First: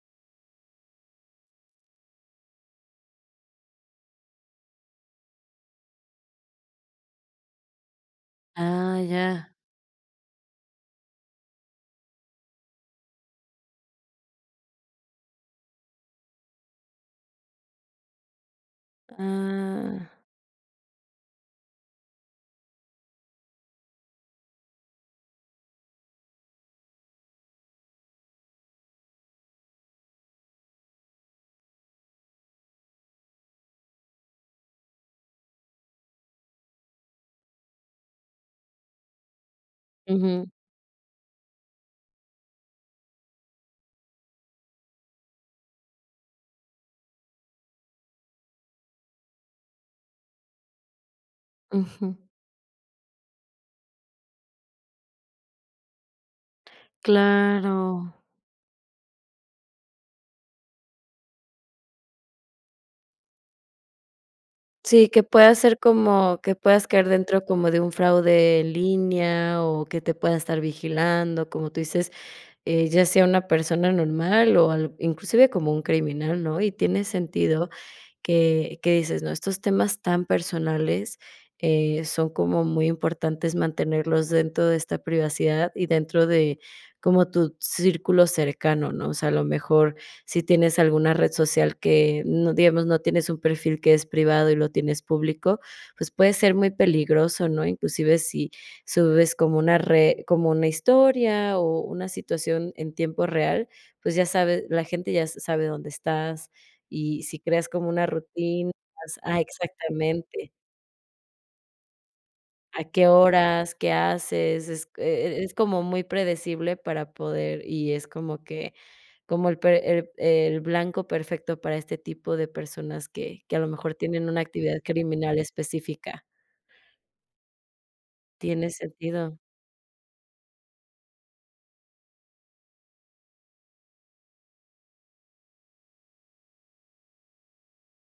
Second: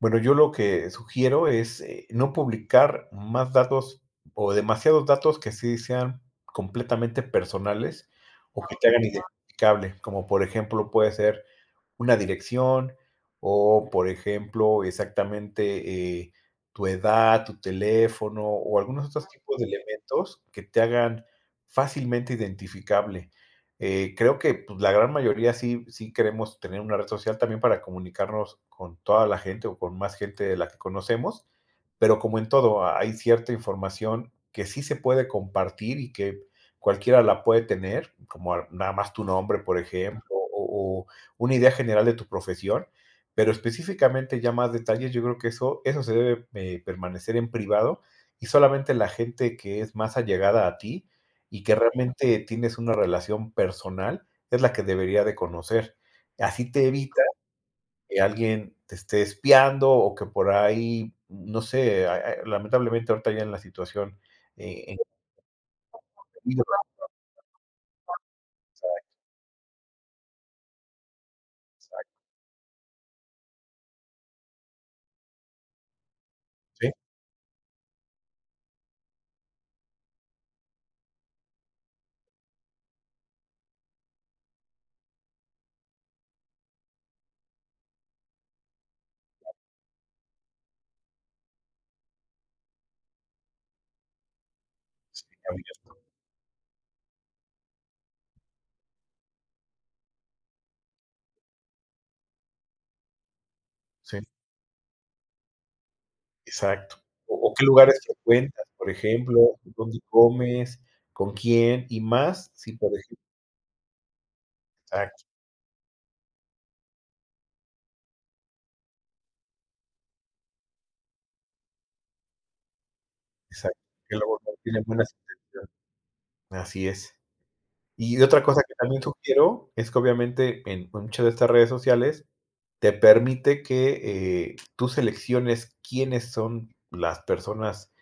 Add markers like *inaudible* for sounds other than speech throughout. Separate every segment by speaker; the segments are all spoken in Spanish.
Speaker 1: Bueno, yo lo que sugiero es no publicar más datos o demasiados datos que sí sean completamente personales o que te
Speaker 2: Ah,
Speaker 1: hagan
Speaker 2: ya.
Speaker 1: identificable, como por ejemplo, puede ser una dirección o por ejemplo, exactamente, eh, tu edad, tu teléfono o algunos otros tipos de
Speaker 2: Ah.
Speaker 1: elementos que te hagan fácilmente identificable, eh, creo que, pues, la gran mayoría sí, sí queremos tener una red social también para comunicarnos con toda la gente o con más gente de la que conocemos, pero como en todo, ha hay cierta información que sí se puede compartir y que cualquiera la puede tener, como a nada más tu nombre, por ejemplo, o
Speaker 2: Ujú.
Speaker 1: o una idea general de tu profesión, pero específicamente ya más detalles, yo creo que eso eso se debe, eh, permanecer en privado y solamente la gente que es más allegada a ti y que
Speaker 2: Ujú.
Speaker 1: realmente tienes una relación personal es la que debería de conocer. Así te evita
Speaker 2: Claro.
Speaker 1: que alguien te esté espiando o que por ahí, no sé, ah ah eh, lamentablemente ahorita ya en la situación. Eh,.
Speaker 2: Sí, que pueda ser como que puedas caer dentro como de un
Speaker 1: *unintelligible*
Speaker 2: fraude en
Speaker 1: Exacto.
Speaker 2: línea, o que te pueda estar vigilando, como tú
Speaker 1: Ay.
Speaker 2: dices: "Eh, ya sea una persona normal o al inclusive como un criminal", ¿no? Y
Speaker 1: Sí.
Speaker 2: tiene sentido que que dices, ¿no? Estos temas tan personales, eh, son como muy importantes mantenerlos dentro de esta privacidad y dentro de como tu círculo cercano, ¿no? O sea, a lo mejor si tienes alguna red social que, mm, digamos, no tienes un perfil que es privado y lo tienes
Speaker 1: Sí,
Speaker 2: público,
Speaker 1: abierto.
Speaker 2: pues, puede ser muy peligroso, ¿no? Inclusive si subes como una re como una historia o una situación en tiempo real, pues ya
Speaker 1: Sí.
Speaker 2: sabe, la gente ya s sabe dónde estás,
Speaker 1: Exacto,
Speaker 2: y si
Speaker 1: o o qué
Speaker 2: creas como
Speaker 1: lugares
Speaker 2: una
Speaker 1: frecuentas,
Speaker 2: rutina
Speaker 1: por
Speaker 2: ah,
Speaker 1: ejemplo, dónde
Speaker 2: exactamente.
Speaker 1: comes, con quién y más si
Speaker 2: A
Speaker 1: por
Speaker 2: qué
Speaker 1: ejemplo
Speaker 2: horas, qué haces, es,
Speaker 1: Exacto.
Speaker 2: eh eh, es como muy predecible para poder, y es como que, como el pre el el blanco perfecto para este tipo de personas que que a lo
Speaker 1: Exacto,
Speaker 2: mejor
Speaker 1: que el
Speaker 2: tienen una
Speaker 1: abogado
Speaker 2: actividad
Speaker 1: tiene buenas
Speaker 2: criminal
Speaker 1: intenciones.
Speaker 2: específica.
Speaker 1: Así es. Y otra cosa
Speaker 2: Tiene
Speaker 1: que también
Speaker 2: sentido.
Speaker 1: sugiero es que obviamente en muchas de estas redes sociales te permite que, eh, tú selecciones quiénes son las personas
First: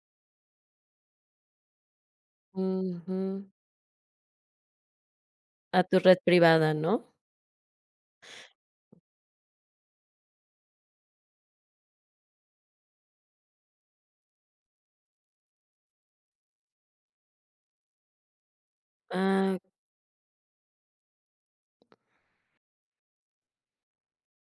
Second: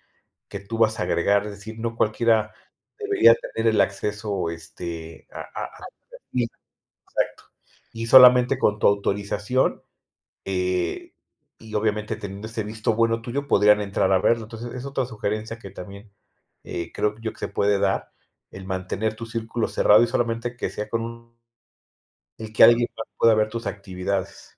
Speaker 1: que tú vas a agregar, es decir, no cualquiera debería
Speaker 2: Ujú.
Speaker 1: tener el acceso, este, a a
Speaker 2: A
Speaker 1: a
Speaker 2: tu red
Speaker 1: *unintelligible*
Speaker 2: privada, ¿no?
Speaker 1: Exacto Y solamente con tu autorización, eh, y obviamente teniendo ese visto bueno tuyo podrían entrar a verlo. Entonces es otra sugerencia que también, eh, creo yo que se puede dar, el mantener tu
Speaker 2: Ah.
Speaker 1: círculo cerrado y solamente que sea con un y que alguien más pueda ver tus actividades.